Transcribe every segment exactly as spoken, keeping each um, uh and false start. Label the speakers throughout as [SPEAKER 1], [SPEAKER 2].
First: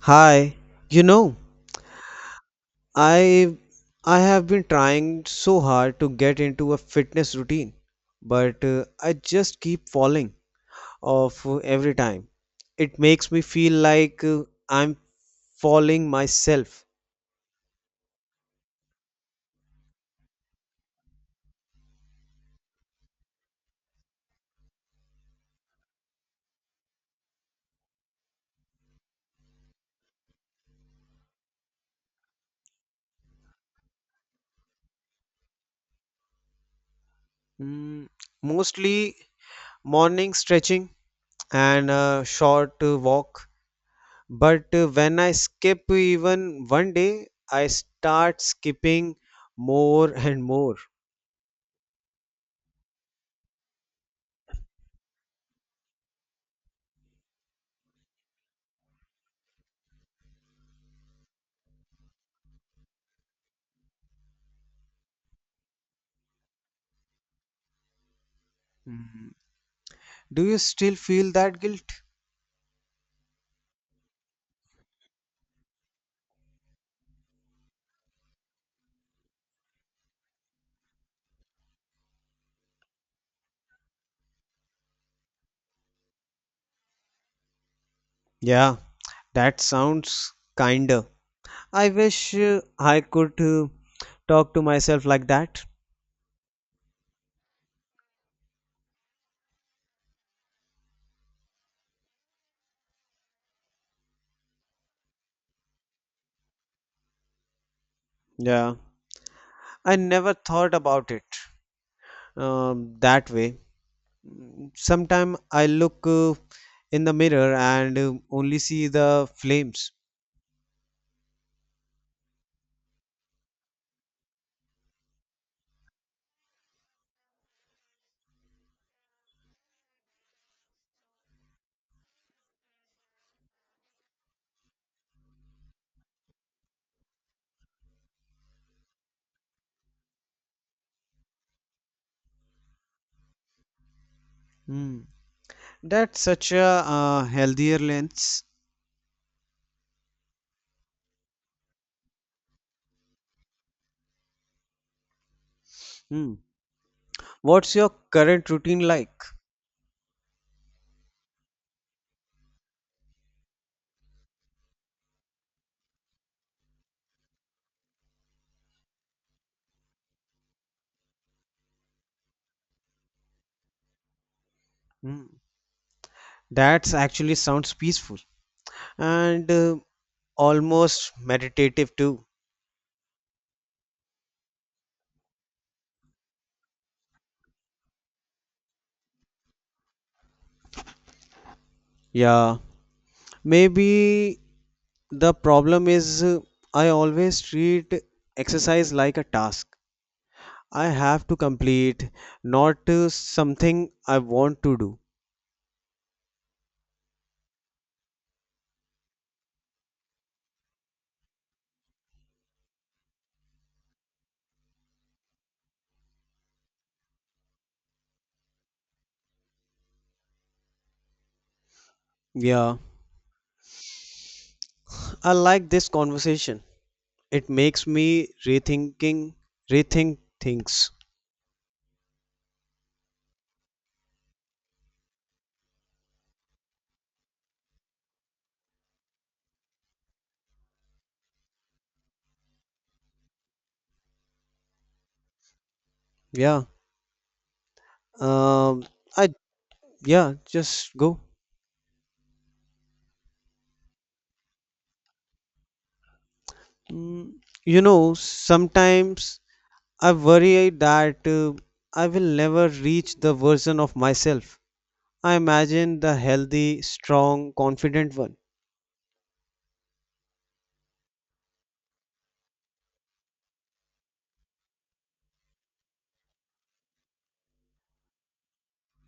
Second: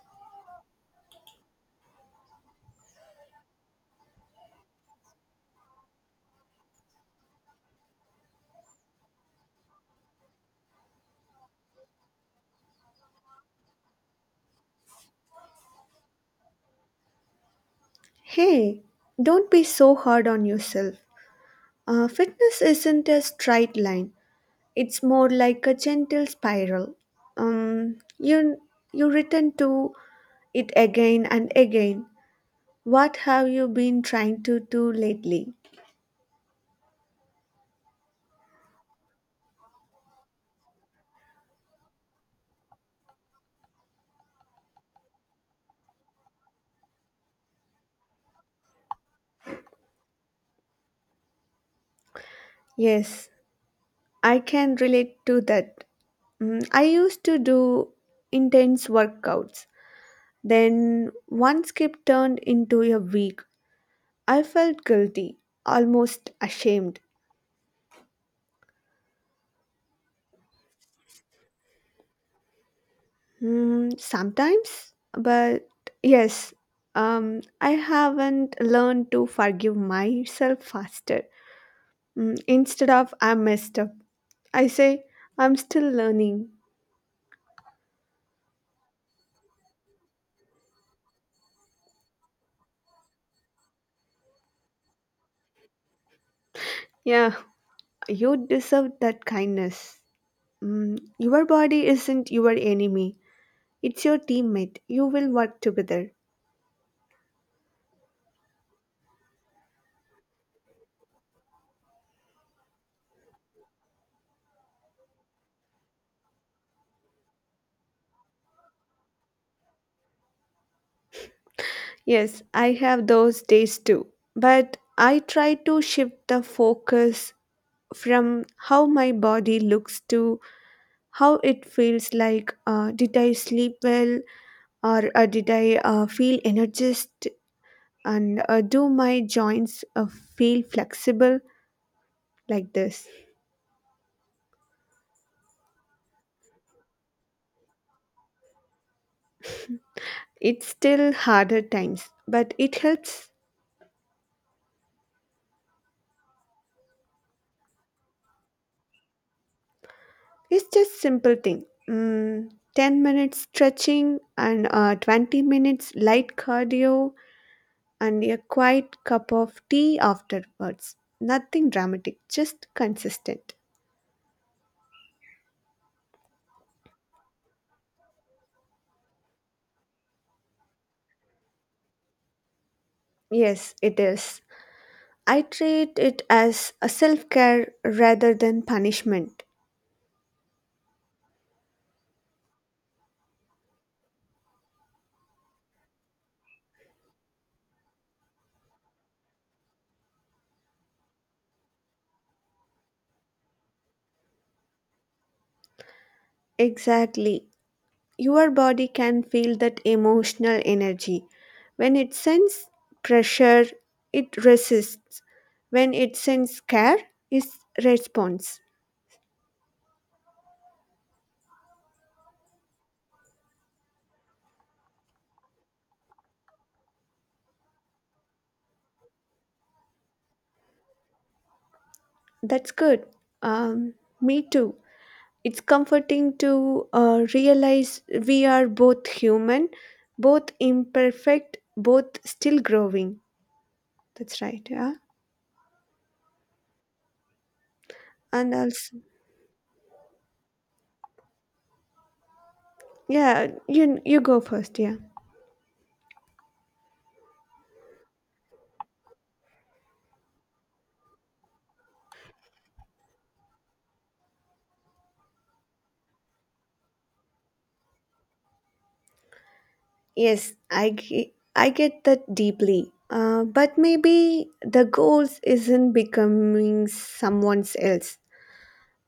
[SPEAKER 1] Hi, you know, I I have been trying so hard to get into a fitness routine, but uh, I just keep falling off uh, every time. It makes me feel like uh, I'm falling myself.
[SPEAKER 2] Hey, don't be so hard on yourself. Uh, fitness isn't a straight line, it's more like a gentle spiral. Um, you, you return to it again and again. What have you been trying to do lately?
[SPEAKER 1] Mm, mostly morning stretching and a short uh, walk, but uh, when I skip even one day, I start skipping more and more.
[SPEAKER 2] Yes, I can relate to that. Mm, I used to do intense workouts. Then one skip turned into a week. I felt guilty, almost ashamed.
[SPEAKER 1] Mm. Do you still feel that guilt?
[SPEAKER 2] Mm, sometimes, but yes, um, I haven't learned to forgive myself faster. Mm, instead of I messed up, I say I'm still learning.
[SPEAKER 1] Yeah, that sounds kinder. I wish uh, I could uh, talk to myself like that.
[SPEAKER 2] Yeah, you deserve that kindness. Mm, your body isn't your enemy, it's your teammate. You will work together.
[SPEAKER 1] Yeah, I never thought about it um, that way. Sometimes I look uh, in the mirror and uh, only see the flames.
[SPEAKER 2] Yes, I have those days too, but I try to shift the focus from how my body looks to how it feels. Like, uh, did I sleep well, or uh, did I uh, feel energized, and uh, do my joints uh, feel flexible, like this.
[SPEAKER 1] Hmm. That's such a uh, healthier lens.
[SPEAKER 2] It's still harder times, but it helps.
[SPEAKER 1] Hmm. What's your current routine like?
[SPEAKER 2] It's just simple thing. mm, ten minutes stretching and uh, twenty minutes light cardio and a quiet cup of tea afterwards. Nothing dramatic, just consistent.
[SPEAKER 1] Hmm. That's actually sounds peaceful and uh, almost meditative too.
[SPEAKER 2] Yes, it is. I treat it as a self care rather than punishment.
[SPEAKER 1] Yeah, maybe the problem is uh, I always treat exercise like a task I have to complete, not uh, something I want to do.
[SPEAKER 2] Exactly. Your body can feel that emotional energy. When it sends pressure, it resists. When it sends care, it responds.
[SPEAKER 1] Yeah, I like this conversation. It makes me rethinking, rethink things.
[SPEAKER 2] That's good. Um, Me too. It's comforting to uh, realize we are both human, both imperfect, both still growing. That's right, yeah.
[SPEAKER 1] Yeah.
[SPEAKER 2] And
[SPEAKER 1] Um.
[SPEAKER 2] also,
[SPEAKER 1] I yeah. Just go.
[SPEAKER 2] Yeah, you you go first. Yeah.
[SPEAKER 1] Mm, you know, sometimes I worry that uh, I will never reach the version of myself I imagine, the healthy, strong, confident one.
[SPEAKER 2] Yes, I ge- I get that deeply. Uh, but maybe the goals isn't becoming someone else.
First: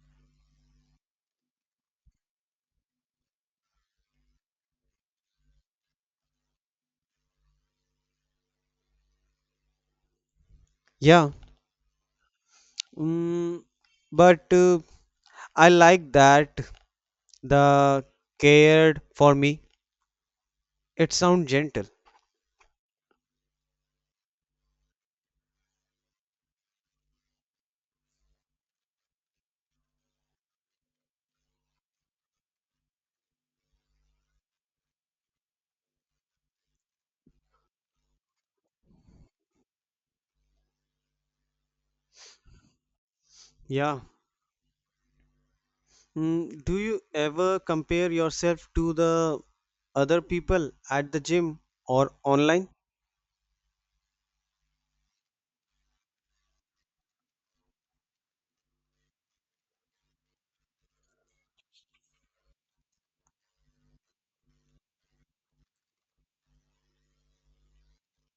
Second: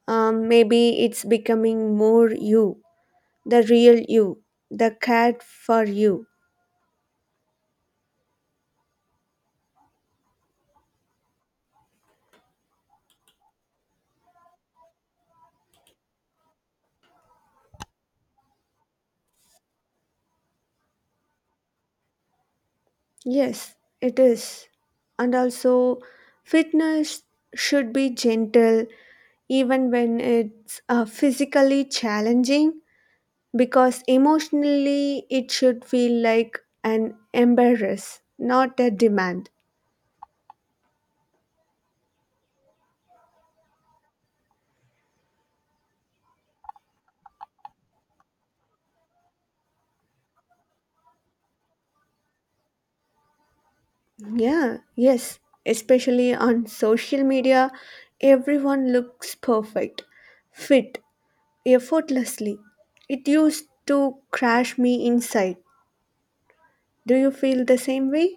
[SPEAKER 2] Um, maybe it's becoming more you, the real you, the cat for you.
[SPEAKER 1] Yeah. Mm, but uh, I like that the cared for me. It sounds gentle.
[SPEAKER 2] Yes, it is. And also, fitness should be gentle even when it's uh, physically challenging, because emotionally it should feel like an embarrass, not a demand.
[SPEAKER 1] Yeah. Mm, do you ever compare yourself to the other people at the gym or online?
[SPEAKER 2] Yeah, yes, especially on social media, everyone looks perfect, fit, effortlessly. It used to crash me inside. Do you feel the same way?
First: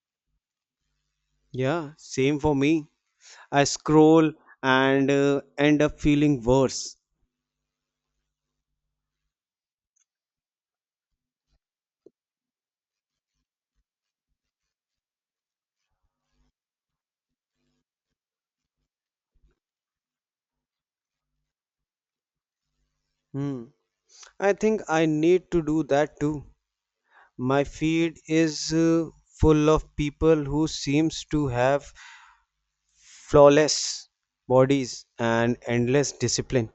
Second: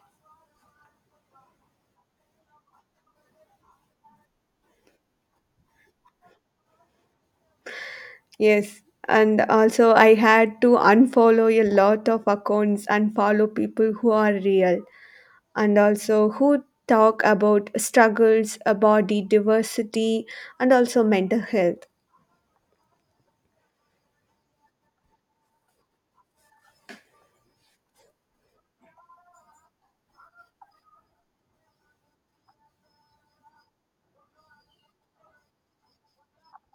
[SPEAKER 1] Yeah, same for me. I scroll and uh, end up feeling worse.
[SPEAKER 2] Yes. And also, I had to unfollow a lot of accounts and follow people who are real, and also who talk about struggles, uh, body diversity, and also mental health.
[SPEAKER 1] Hmm. I think I need to do that too. My feed is uh, full of people who seems to have flawless bodies and endless discipline.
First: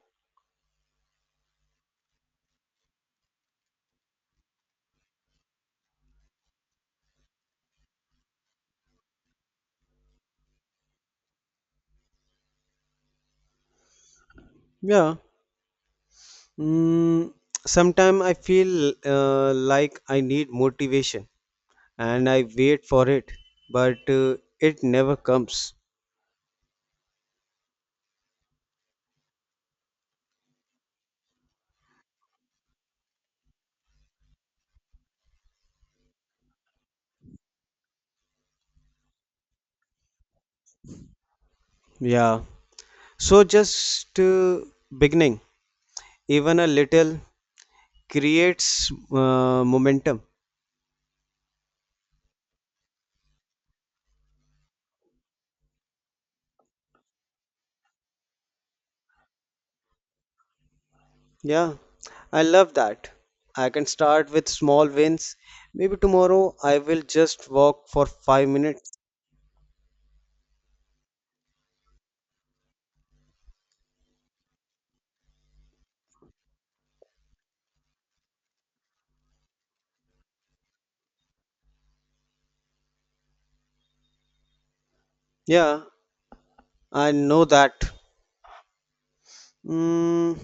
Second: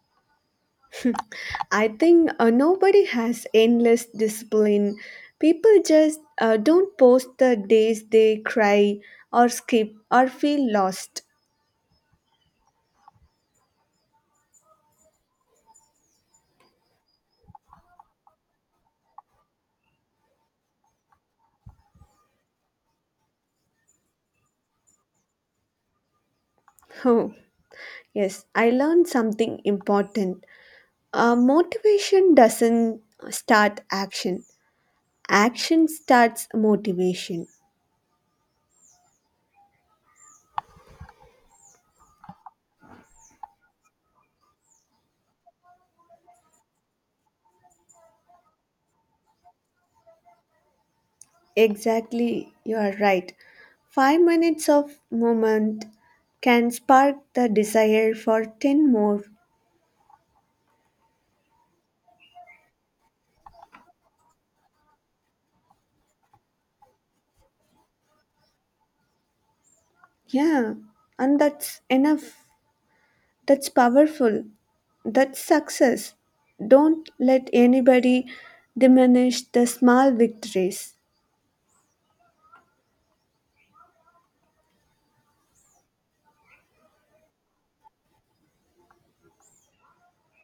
[SPEAKER 2] I think uh, nobody has endless discipline. People just uh, don't post the days they cry or skip or feel lost.
[SPEAKER 1] Yeah. Mm, sometimes I feel uh, like I need motivation and I wait for it, but uh, it never comes.
[SPEAKER 2] Oh, yes, I learned something important. Uh, motivation doesn't start action, action starts motivation.
[SPEAKER 1] Yeah, so just uh, beginning even a little creates uh, momentum.
[SPEAKER 2] Exactly, you are right. Five minutes of movement can spark the desire for ten more.
[SPEAKER 1] Yeah, I love that. I can start with small wins. Maybe tomorrow I will just walk for five minutes.
[SPEAKER 2] Yeah, and that's enough. That's powerful. That's success. Don't let anybody diminish the small victories.
[SPEAKER 1] Yeah, I know that. Mm,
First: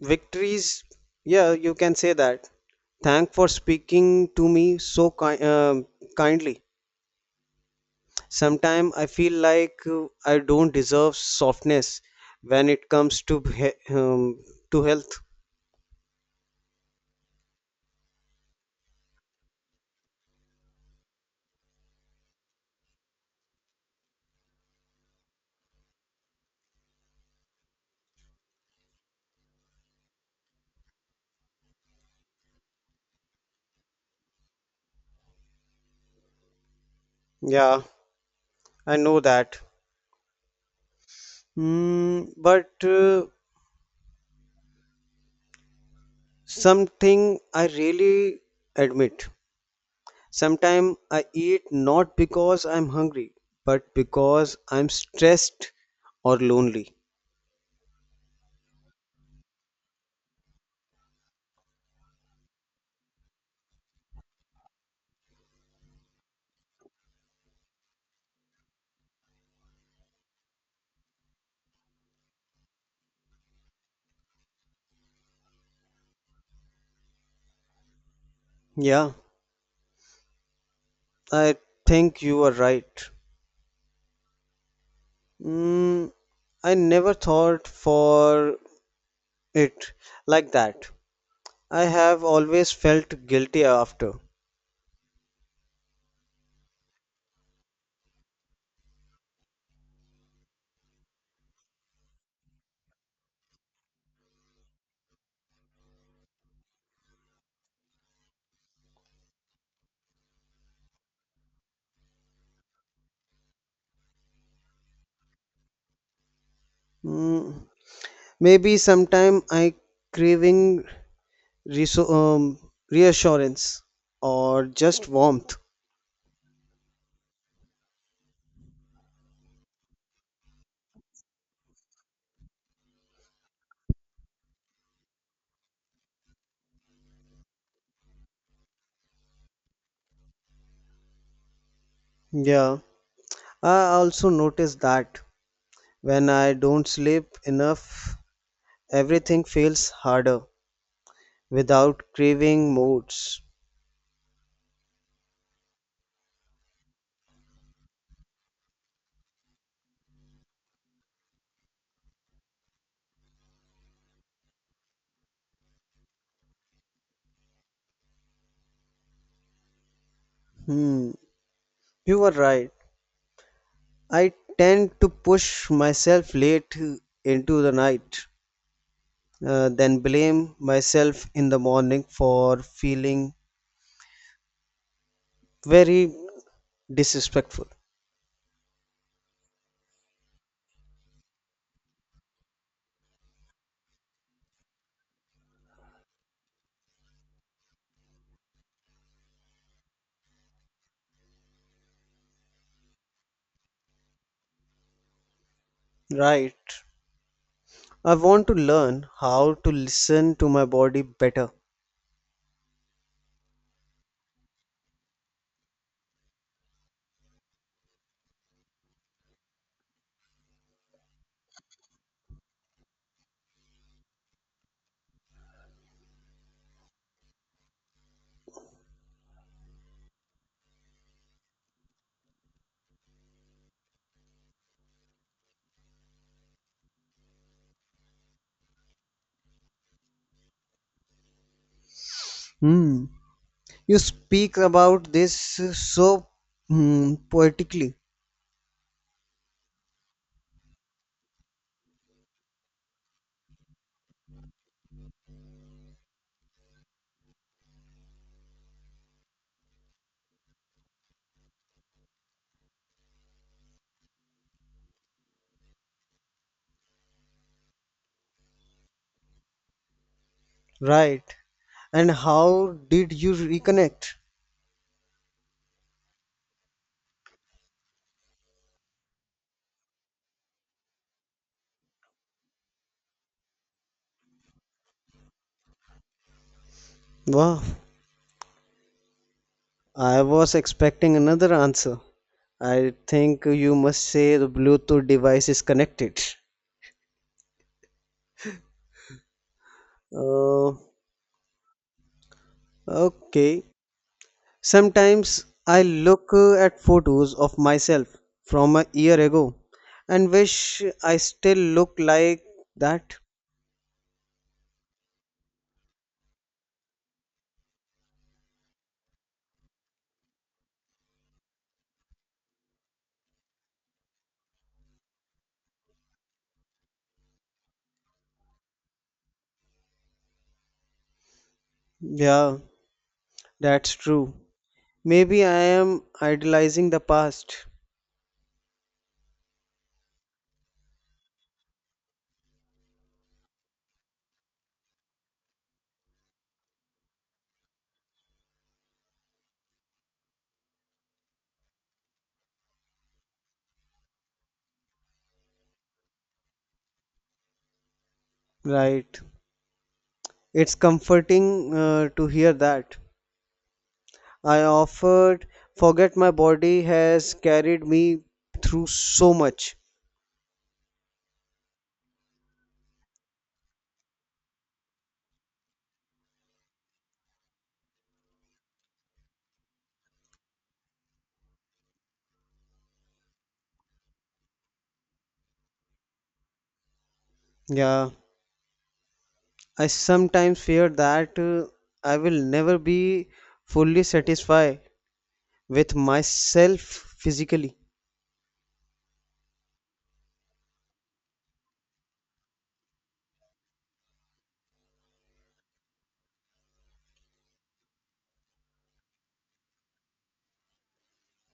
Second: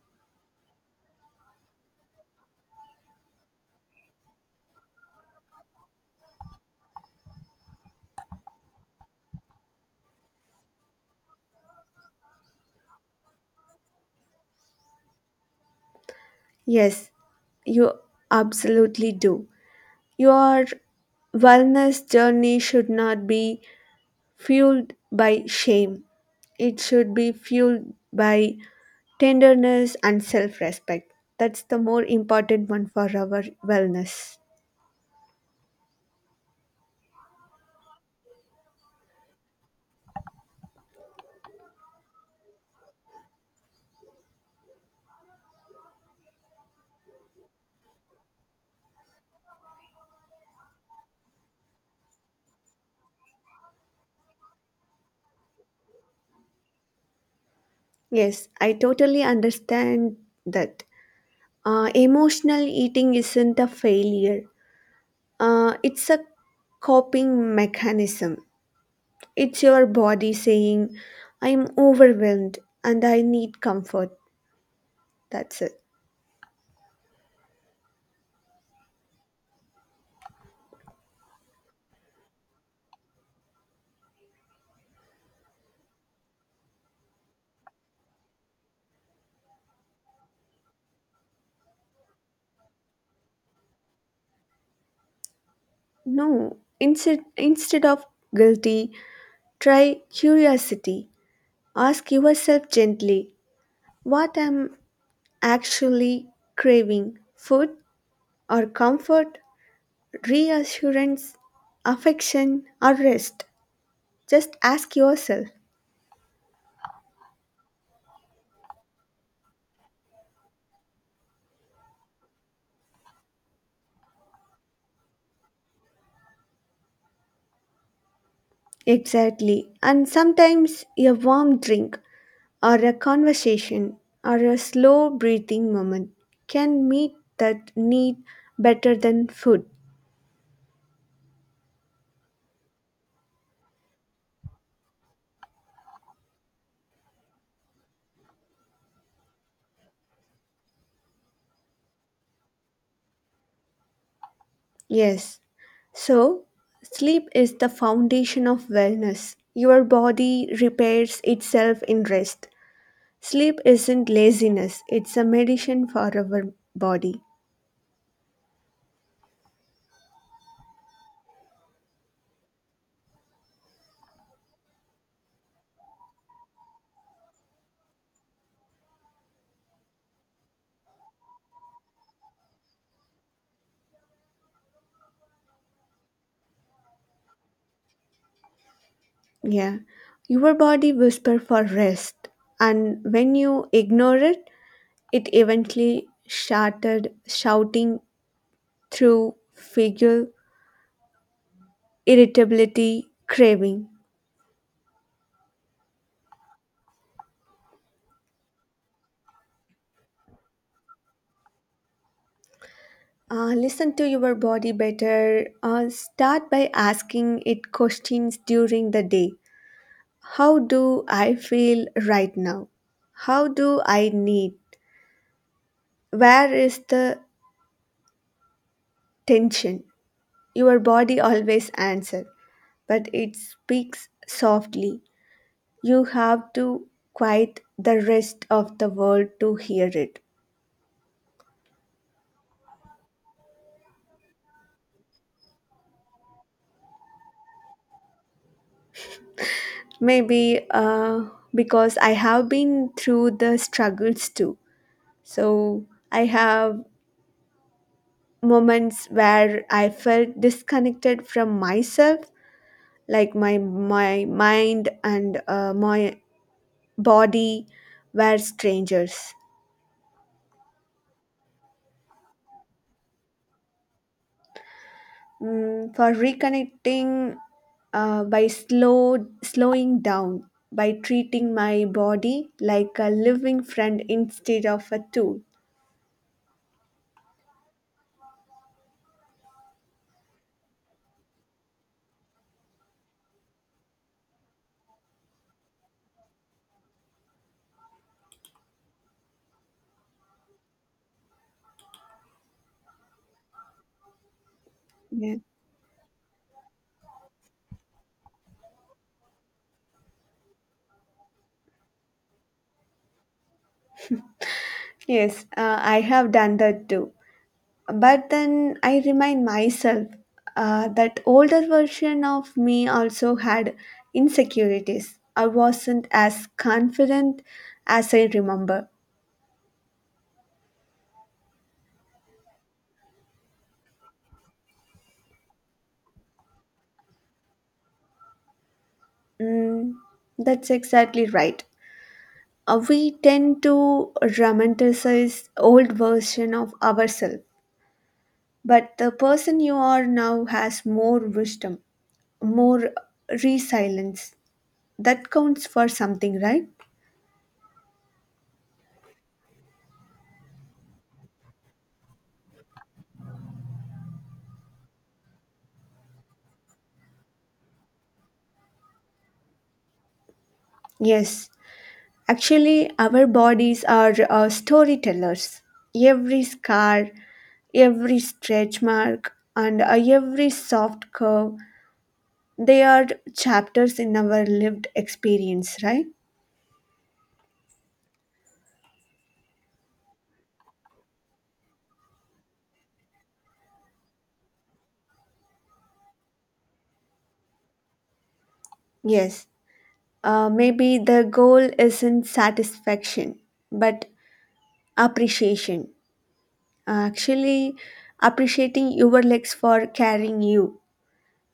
[SPEAKER 1] victories. Yeah, you can say that. Thank for speaking to me so ki- um kindly. Sometimes I feel like uh, I don't deserve softness when it comes to he- um, to health.
[SPEAKER 2] Yes, you absolutely do. Your wellness journey should not be fueled by shame, it should be fueled by tenderness and self-respect. That's the more important one for our wellness.
[SPEAKER 1] Yeah, I know that. Mm, but uh, something I really admit. Sometimes I eat not because I'm hungry, but because I'm stressed or lonely.
[SPEAKER 2] Yes, I totally understand that. Uh, emotional eating isn't a failure. Uh, it's a coping mechanism. It's your body saying I'm overwhelmed and I need comfort. That's it.
[SPEAKER 1] Yeah, I think you are right. Mm, I never thought for it like that. I have always felt guilty after.
[SPEAKER 2] No. Instead instead of guilty, try curiosity. Ask yourself gently, what am actually craving? Food or comfort, reassurance, affection, or rest. Just ask yourself.
[SPEAKER 1] Mm, maybe sometime I craving reso- um, reassurance or just warmth.
[SPEAKER 2] Exactly. And sometimes a warm drink or a conversation or a slow breathing moment can meet that need better than food.
[SPEAKER 1] Yeah. I also notice that when I don't sleep enough, everything feels harder without craving moods.
[SPEAKER 2] Yes. So, sleep is the foundation of wellness. Your body repairs itself in rest. Sleep isn't laziness, it's a medicine for our body.
[SPEAKER 1] Hmm, you are right. I tend to push myself late into the night, uh, then blame myself in the morning for feeling very disrespectful.
[SPEAKER 2] Yeah. Your body whispers for rest, and when you ignore it, it eventually shattered, shouting through figure, irritability, craving.
[SPEAKER 1] Right. I want to learn how to listen to my body better.
[SPEAKER 2] Uh, listen to your body better. Uh, start by asking it questions during the day. How do I feel right now? How do I need? Where is the tension? Your body always answers, but it speaks softly. You have to quiet the rest of the world to hear it.
[SPEAKER 1] Hmm. You speak about this so mm, poetically,
[SPEAKER 2] Maybe uh, because I have been through the struggles too. So I have moments where I felt disconnected from myself, like my my mind and uh, my body were strangers.
[SPEAKER 1] right? And how did you reconnect?
[SPEAKER 2] Mm, for reconnecting, uh, by slow slowing down, by treating my body like a living friend instead of a tool.
[SPEAKER 1] Wow, I was expecting another answer. I think you must say the Bluetooth device is connected. Uh, okay.
[SPEAKER 2] Yeah.
[SPEAKER 1] Sometimes I look uh, at photos of myself from a year ago and wish I still look like that.
[SPEAKER 2] Yes, uh, I have done that too, but then I remind myself, uh, that older version of me also had insecurities. I wasn't as confident as I remember.
[SPEAKER 1] Yeah, that's true. Maybe I am idealizing the past.
[SPEAKER 2] mm, that's exactly right. Uh, we tend to romanticize old version of ourselves, but the person you are now has more wisdom, more resilience. That counts for something, right?
[SPEAKER 1] Right. It's comforting uh, to hear that. I offered, forget my body has carried me through so much.
[SPEAKER 2] Yes, actually our bodies are uh, storytellers. Every scar, every stretch mark, and uh, every soft curve, they are chapters in our lived experience, right?
[SPEAKER 1] Yeah. I sometimes fear that uh, I will never be fully satisfied with myself physically.
[SPEAKER 2] Yes. Uh, maybe the goal isn't satisfaction, but appreciation. Actually, appreciating your legs for carrying you,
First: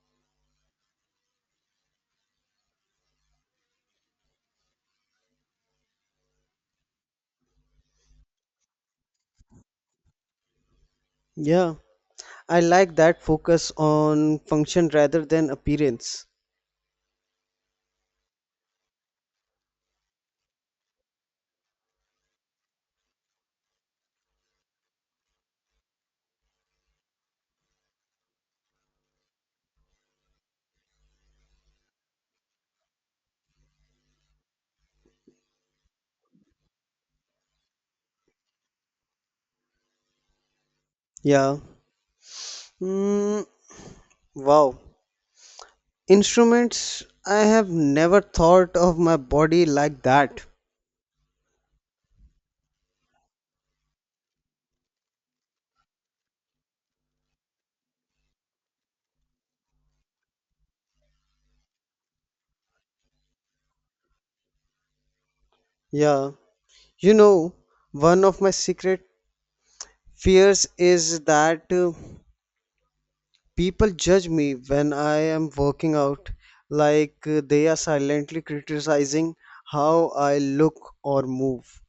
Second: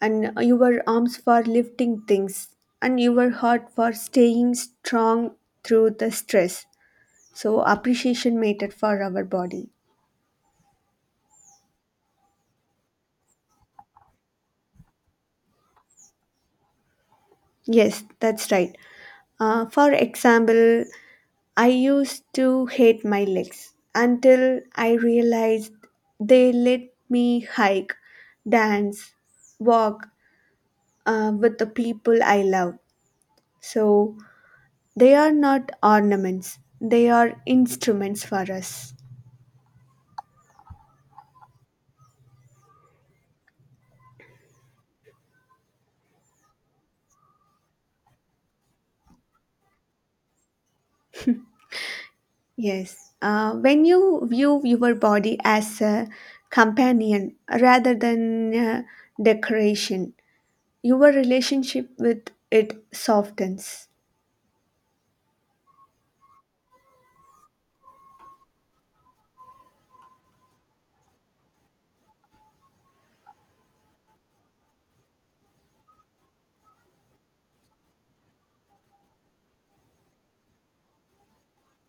[SPEAKER 2] and your arms for lifting things, and your heart for staying strong through the stress. So, appreciation mattered for our body.
[SPEAKER 1] Yeah. I like that focus on function rather than appearance.
[SPEAKER 2] Yes, that's right. Uh, for example, I used to hate my legs until I realized they let me hike, dance, walk uh, with the people I love. So they are not ornaments, they are instruments for us.
[SPEAKER 1] Yeah. Mm, wow. Instruments, I have never thought of my body like that.
[SPEAKER 2] Yes. Uh, when you view your body as a companion rather than uh, decoration, your relationship with it softens.
[SPEAKER 1] Yeah. You know, one of my secret fears is that uh, people judge me when I am working out, like uh, they are silently criticizing how I look or move.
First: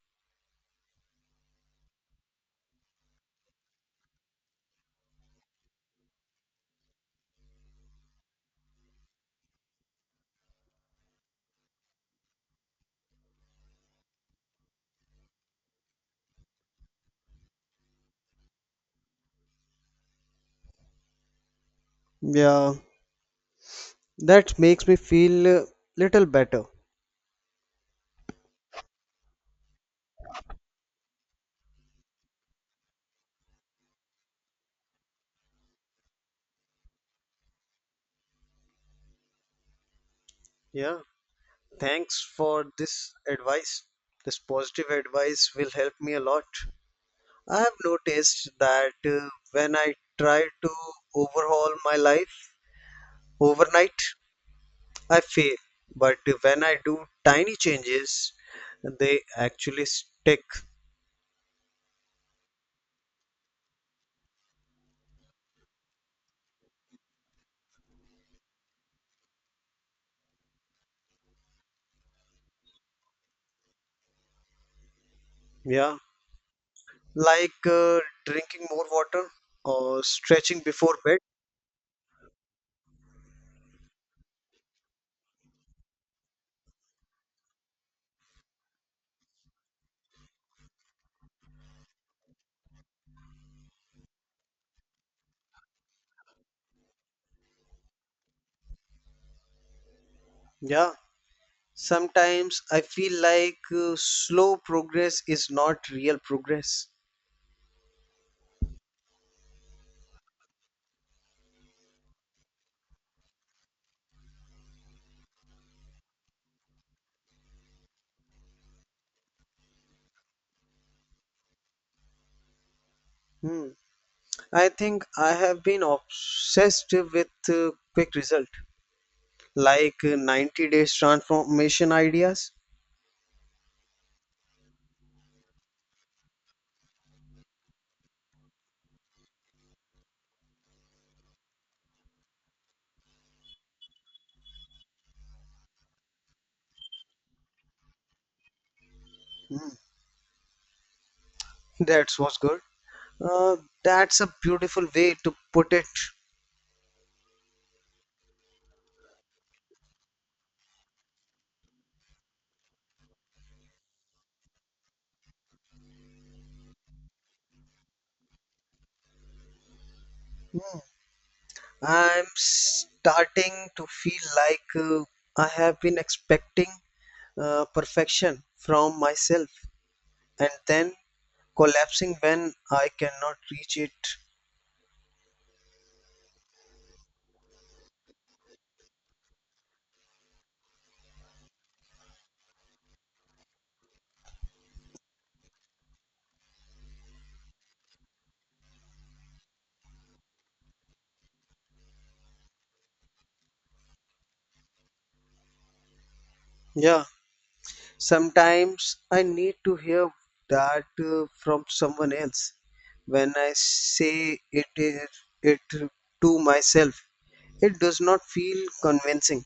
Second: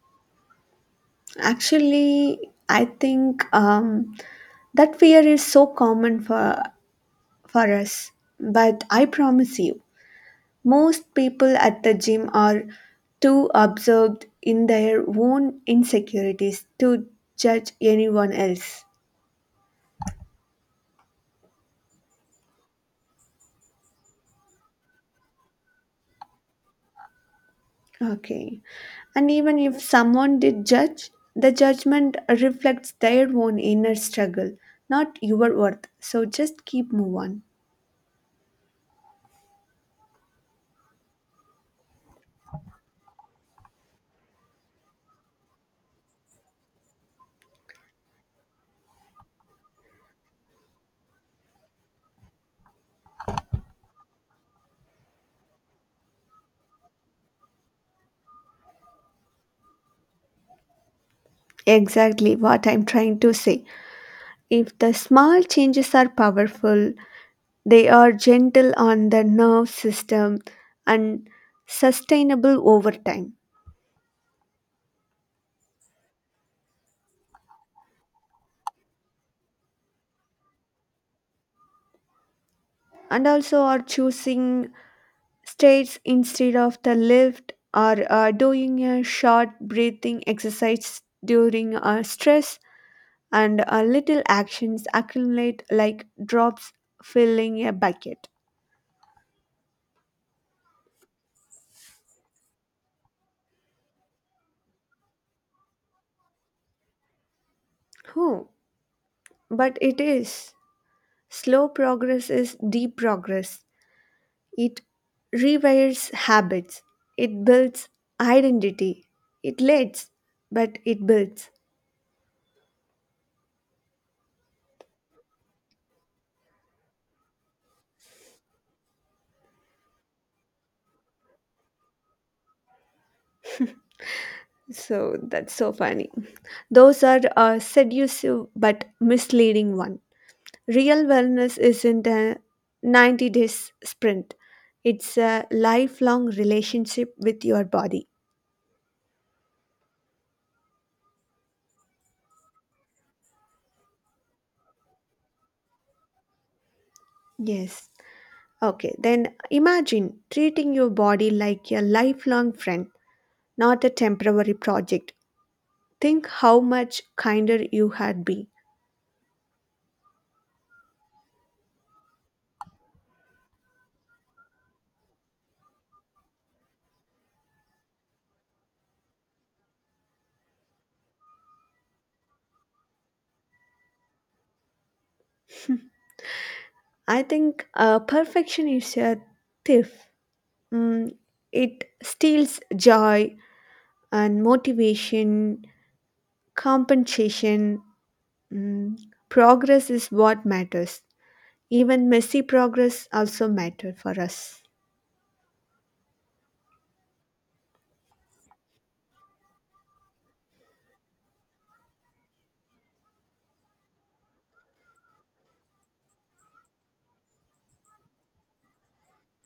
[SPEAKER 2] Actually, I think um, that fear is so common for for us. But I promise you, most people at the gym are too absorbed in their own insecurities to judge anyone else.
[SPEAKER 1] Yeah, that makes me feel uh, little better.
[SPEAKER 2] Okay, and even if someone did judge, the judgment reflects their own inner struggle, not your worth. So just keep move on.
[SPEAKER 1] Yeah, thanks for this advice. This positive advice will help me a lot. I have noticed that uh, when I try to overhaul my life overnight, I fail. But when I do tiny changes, they actually stick.
[SPEAKER 2] Exactly what I'm trying to say. If the small changes are powerful, they are gentle on the nerve system and sustainable over time.
[SPEAKER 1] Yeah. Like uh, drinking more water or stretching before bed.
[SPEAKER 2] And also, are choosing stairs instead of the lift, or uh, doing a short breathing exercise during uh, stress, and uh, little actions accumulate like drops filling a bucket.
[SPEAKER 1] Yeah. Sometimes I feel like uh, slow progress is not real progress.
[SPEAKER 2] Oh, but it is. Slow progress is deep progress. It rewires habits, it builds identity, it lets, but it builds.
[SPEAKER 1] Hmm. I think I have been obsessed with uh, quick result, like uh, ninety days transformation ideas.
[SPEAKER 2] So that's so funny. Those are a seductive but misleading one. Real wellness isn't a ninety days sprint. It's a lifelong relationship with your body.
[SPEAKER 1] Mm, that was good. Uh, that's a beautiful way to put it.
[SPEAKER 2] Yes. Okay, then imagine treating your body like a lifelong friend, not a temporary project. Think how much kinder you had been.
[SPEAKER 1] I'm starting to feel like uh, I have been expecting uh, perfection from myself and then collapsing when I cannot reach it.
[SPEAKER 2] I think uh, perfection is a thief. Mm, it steals joy and motivation, compensation. Mm, Progress is what matters. Even messy progress also matter for us.
[SPEAKER 1] Yeah, sometimes I need to hear that uh, from someone else. When I say it, it, it to myself, it does not feel convincing.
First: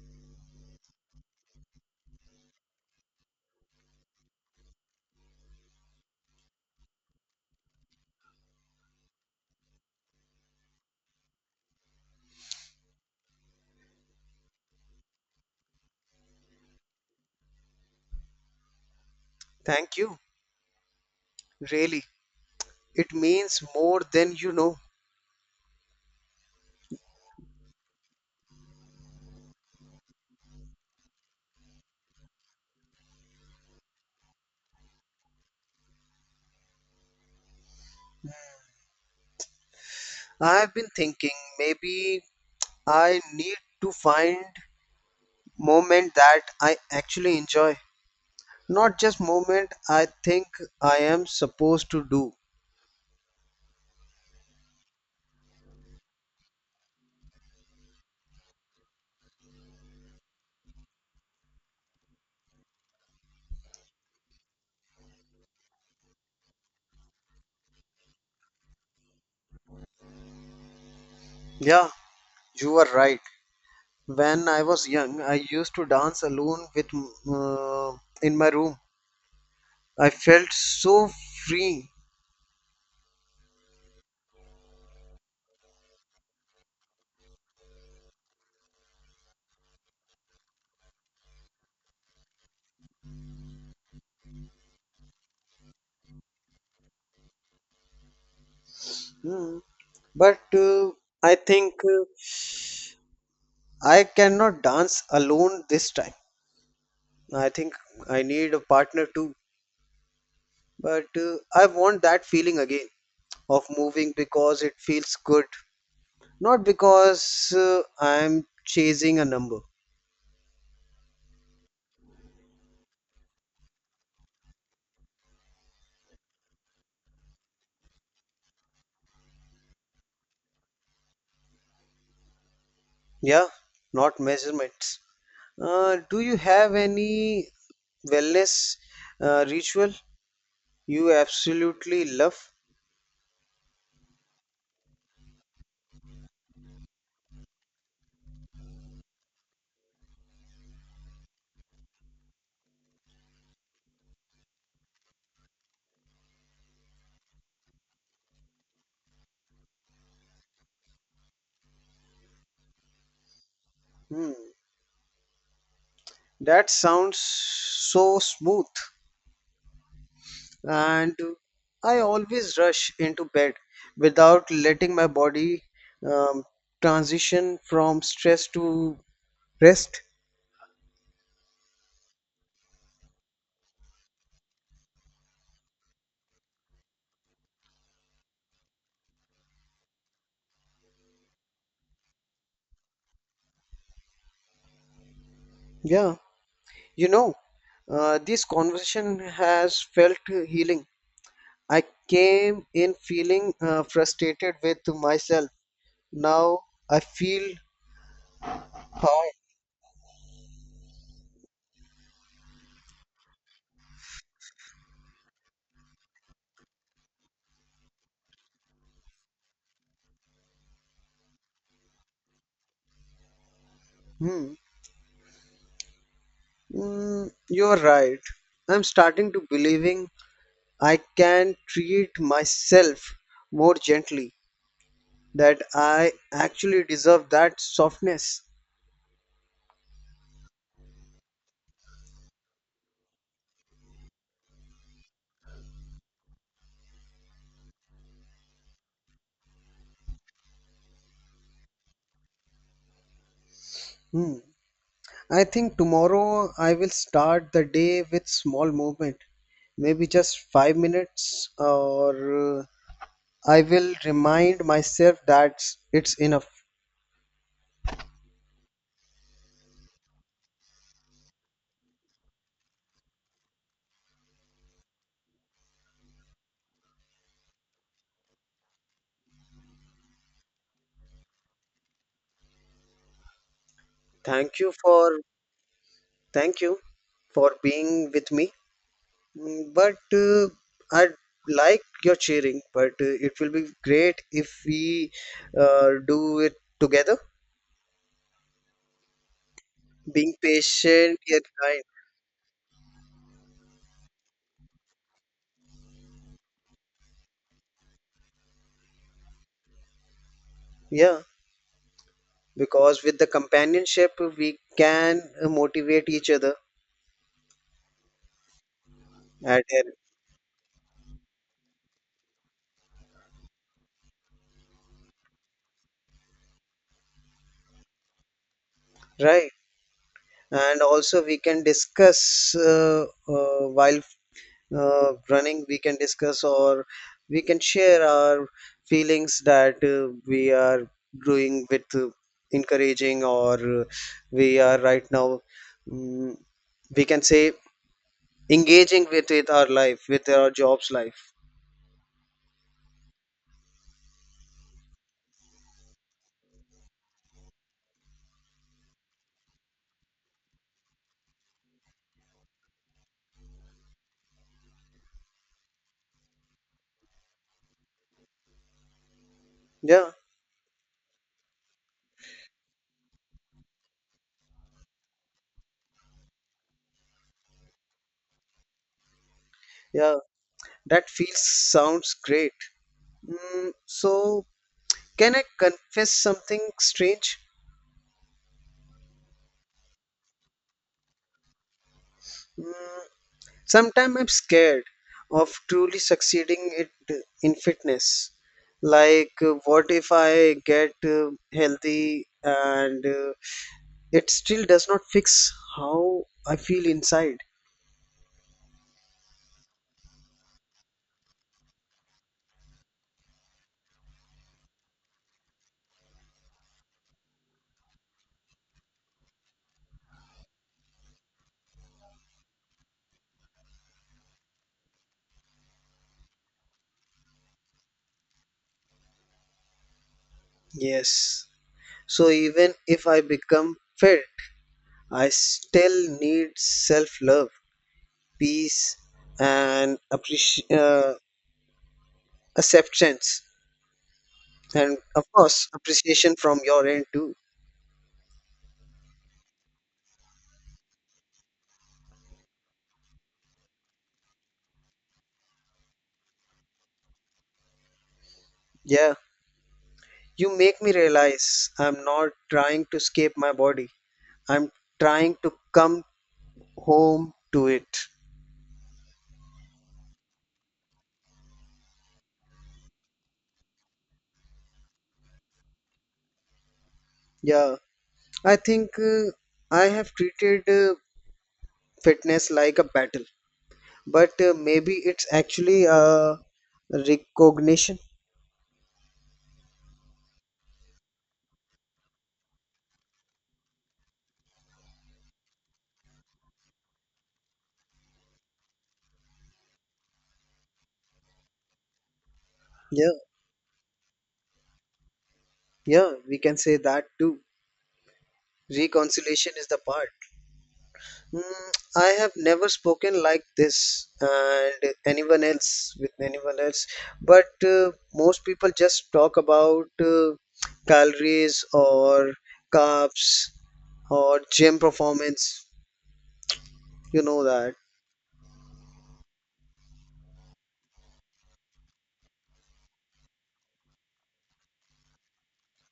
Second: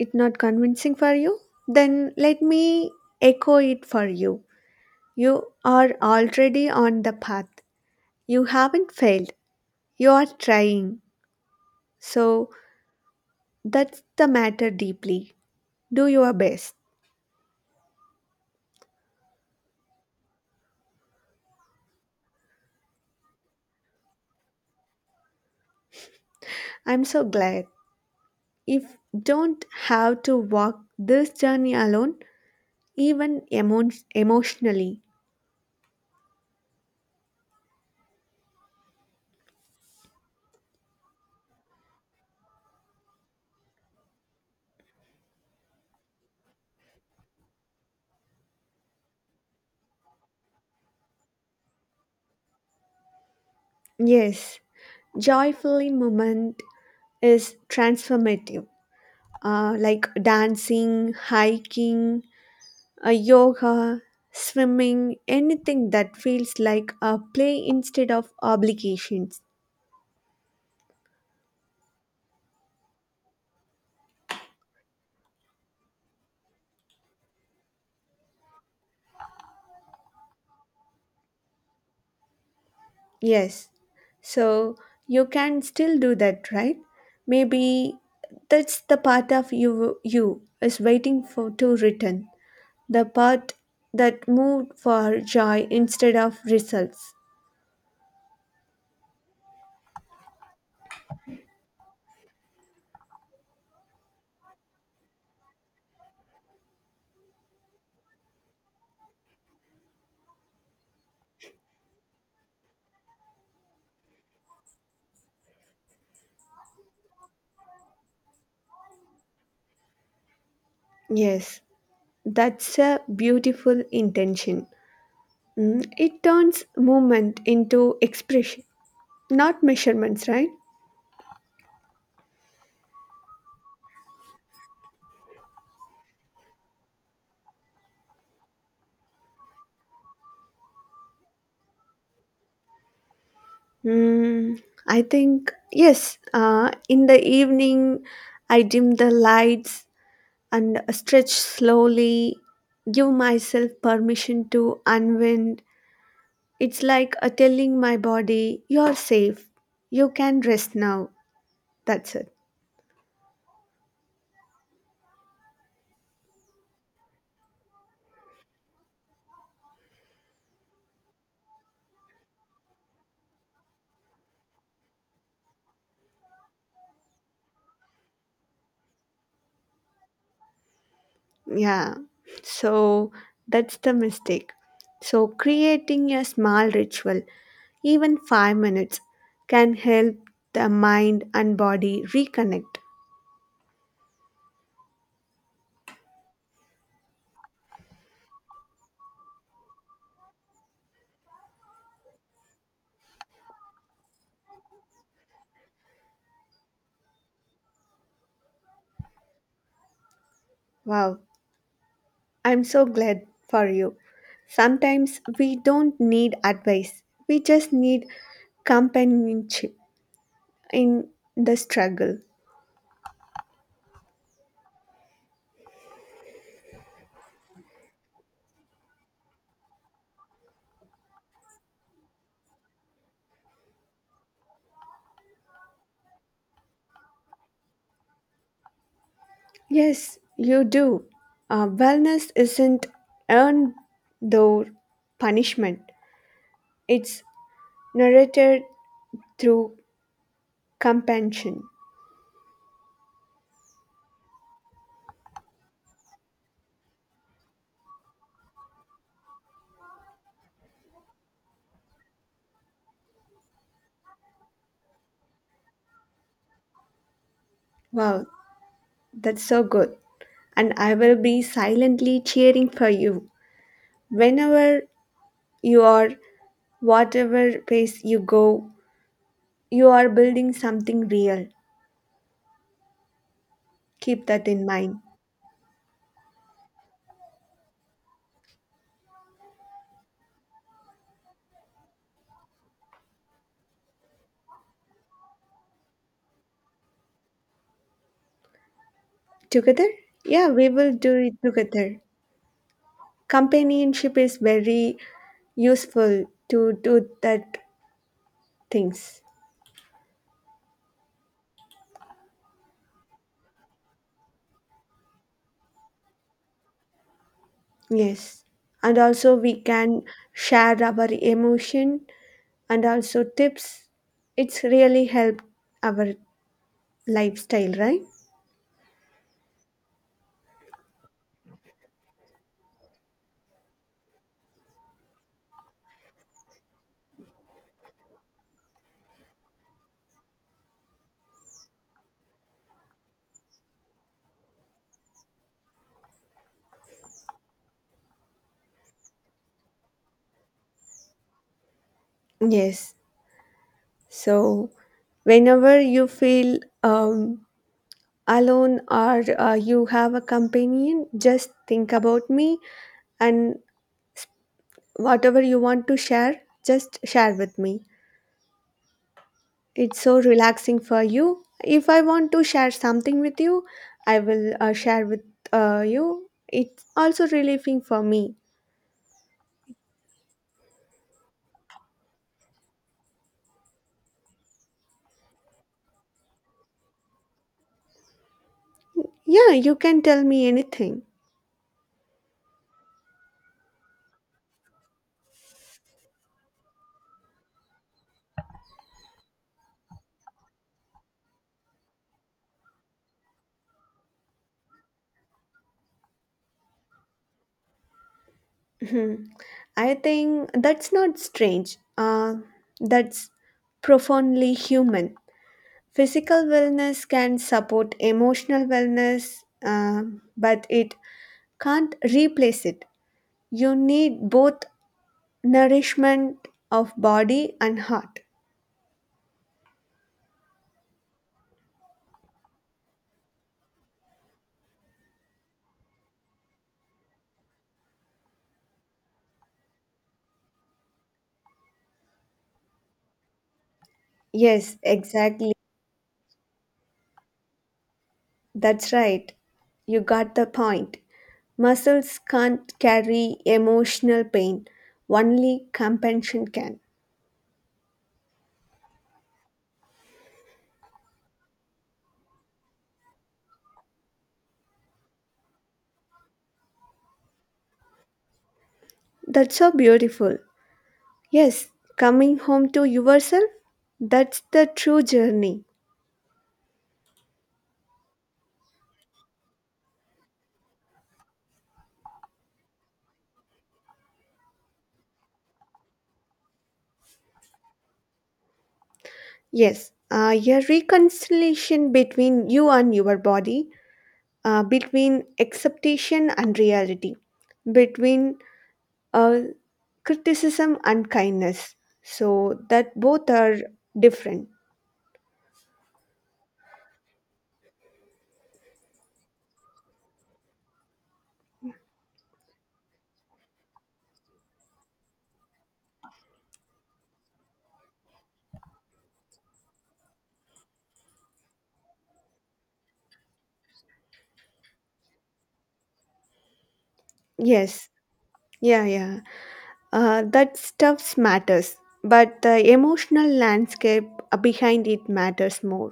[SPEAKER 2] It not convincing for you? Then let me echo it for you. You are already on the path. You haven't failed. You are trying. So that's the matter deeply. Do your best.
[SPEAKER 1] Thank you. Really. It means more than you know.
[SPEAKER 2] I'm so glad. If don't have to walk this journey alone, even emo- emotionally.
[SPEAKER 1] I've been thinking maybe I need to find moment that I actually enjoy. Not just moment I think I am supposed to do.
[SPEAKER 2] Yes, joyfully moment is transformative. Uh, like dancing, hiking, uh, yoga, swimming, anything that feels like a play instead of obligations.
[SPEAKER 1] Yeah, you are right. When I was young, I used to dance alone with uh, in my room. I felt so free.
[SPEAKER 2] Yes. So you can still do that, right? Maybe that's the part of you you is waiting for to return. The part that moved for joy instead of results.
[SPEAKER 1] Hmm. But uh, I think uh, I cannot dance alone this time. I think I need a partner too. But uh, I want that feeling again of moving because it feels good, not because uh, I'm chasing a number.
[SPEAKER 2] Yes, that's a beautiful intention. Mm, It turns movement into expression, not measurements, right?
[SPEAKER 1] Yeah, not measurements. Uh, do you have any wellness uh, ritual you absolutely love.
[SPEAKER 2] Mm, I think, yes, uh, in the evening, I dim the lights and stretch slowly, give myself permission to unwind. It's like a telling my body, you're safe, you can rest now. That's it.
[SPEAKER 1] Hmm. That sounds so smooth. And I always rush into bed without letting my body um, transition from stress to rest.
[SPEAKER 2] Yeah. So that's the mistake. So creating a small ritual, even five minutes, can help the mind and body reconnect.
[SPEAKER 1] Yeah, you know, uh, this conversation has felt healing. I came in feeling uh, frustrated with myself. Now I feel high.
[SPEAKER 2] Wow, I'm so glad for you. Sometimes we don't need advice, we just need companionship in the struggle.
[SPEAKER 1] Hmm. Mm, you're right. I'm starting to believing I can treat myself more gently, that I actually deserve that softness.
[SPEAKER 2] Yes, you do. Uh, wellness isn't earned though punishment, it's narrated through compassion.
[SPEAKER 1] Hmm. I think tomorrow I will start the day with small movement, maybe just five minutes, or uh, I will remind myself that it's enough.
[SPEAKER 2] Wow, that's so good. And I will be silently cheering for you whenever you are, whatever pace you go. You are building something real. Keep that
[SPEAKER 1] Thank
[SPEAKER 2] in
[SPEAKER 1] you
[SPEAKER 2] mind.
[SPEAKER 1] for thank you for being with me. Mm, but uh, I like your cheering, but uh, it will be great if we uh, do it together,
[SPEAKER 2] Together?
[SPEAKER 1] being
[SPEAKER 2] Yeah, we will do
[SPEAKER 1] patient
[SPEAKER 2] it
[SPEAKER 1] yet kind.
[SPEAKER 2] together. Companionship is very useful to do that things.
[SPEAKER 1] Yeah, because with the companionship, we can uh, motivate each other
[SPEAKER 2] Yes. And also we
[SPEAKER 1] at it,
[SPEAKER 2] can share our emotion and also tips. It's really helped our lifestyle, right?
[SPEAKER 1] right? And also, we can discuss uh, uh, while uh, running we can discuss or we can share our feelings that uh, we are doing with uh, encouraging or uh, we are right now, mm, we can say engaging with with our life with our jobs life.
[SPEAKER 2] Yes. So whenever you feel um, alone, or uh, you have a companion, just think about me, and whatever you want to share, just share with me. It's
[SPEAKER 1] Yeah
[SPEAKER 2] so relaxing for you. If I want to share something with you, I will uh, share with uh, you. It's also relieving for me.
[SPEAKER 1] yeah, that feels sounds great. Mm, so can I confess something strange.
[SPEAKER 2] Yeah, you can tell me anything.
[SPEAKER 1] Mm, sometimes I'm scared of truly succeeding it in fitness. Like, uh, what if I get uh, healthy and uh, it still does not fix how I feel inside?
[SPEAKER 2] Hmm. I think that's not strange. Uh, that's profoundly human. Physical wellness can support emotional wellness, um, but it can't replace it. You need both. Nourishment of body and heart.
[SPEAKER 1] Yes. So even if I become fit, I still need self-love, peace, and appreci- uh, acceptance,
[SPEAKER 2] Yes,
[SPEAKER 1] and of
[SPEAKER 2] exactly.
[SPEAKER 1] course appreciation from your end too.
[SPEAKER 2] That's right. You got the point. Muscles can't carry emotional pain, only compassion can.
[SPEAKER 1] Yeah. You make me realize I'm not trying to escape my body. I'm trying to come home to it.
[SPEAKER 2] That's so beautiful. Yes, coming home to yourself, that's the true journey.
[SPEAKER 1] Yeah, I think uh, I have treated uh, fitness like a battle, but uh, maybe it's actually a recognition.
[SPEAKER 2] Yes, uh, your reconciliation between you and your body, uh, between acceptation and reality, between uh, criticism and kindness, so that
[SPEAKER 1] Yeah,
[SPEAKER 2] both are different.
[SPEAKER 1] yeah, we can say that too. Reconciliation is the part. Mm, I have never spoken like this and anyone else with anyone else, but uh, most people just talk about uh, calories or carbs or gym performance. You know that.
[SPEAKER 2] Yes, yeah, yeah, uh, that stuff matters, but the emotional landscape uh, behind it matters more.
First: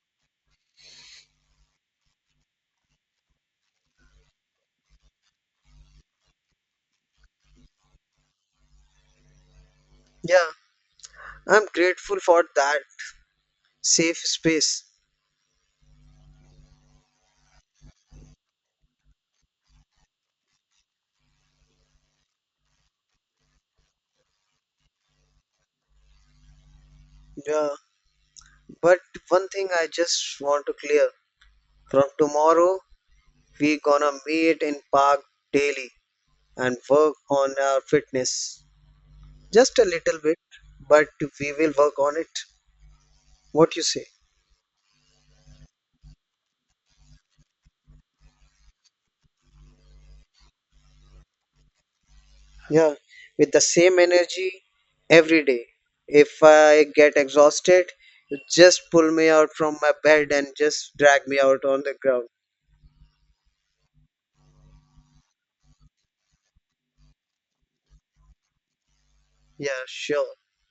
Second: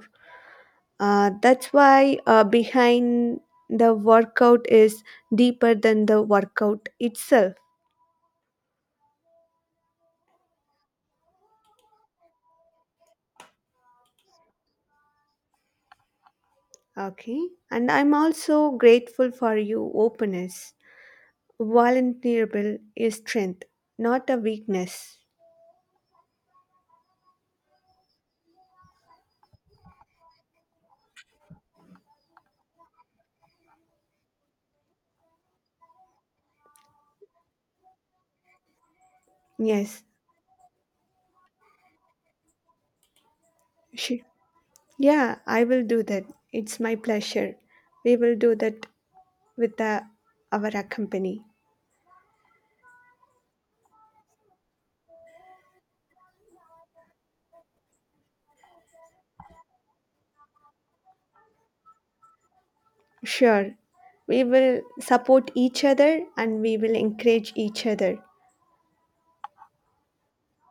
[SPEAKER 2] uh, That's why, uh, behind the workout is deeper than the workout itself.
[SPEAKER 1] Yeah, I'm grateful for that safe space.
[SPEAKER 2] Okay, and I'm also grateful for you openness. Vulnerable is strength, not a weakness.
[SPEAKER 1] Yeah, but one thing I just want to clear, from tomorrow, we gonna meet in park daily and work on our fitness. Just a
[SPEAKER 2] Yes.
[SPEAKER 1] little bit, but we will work on it. What you say?
[SPEAKER 2] Sh- Yeah, I will do that. It's my pleasure. We will do that with uh, our company.
[SPEAKER 1] Yeah, with the same energy every day. If I get exhausted, you just pull me out from my bed and just drag me out on the ground.
[SPEAKER 2] Sure. We will support each other and we will encourage each other.
[SPEAKER 1] Yeah, sure.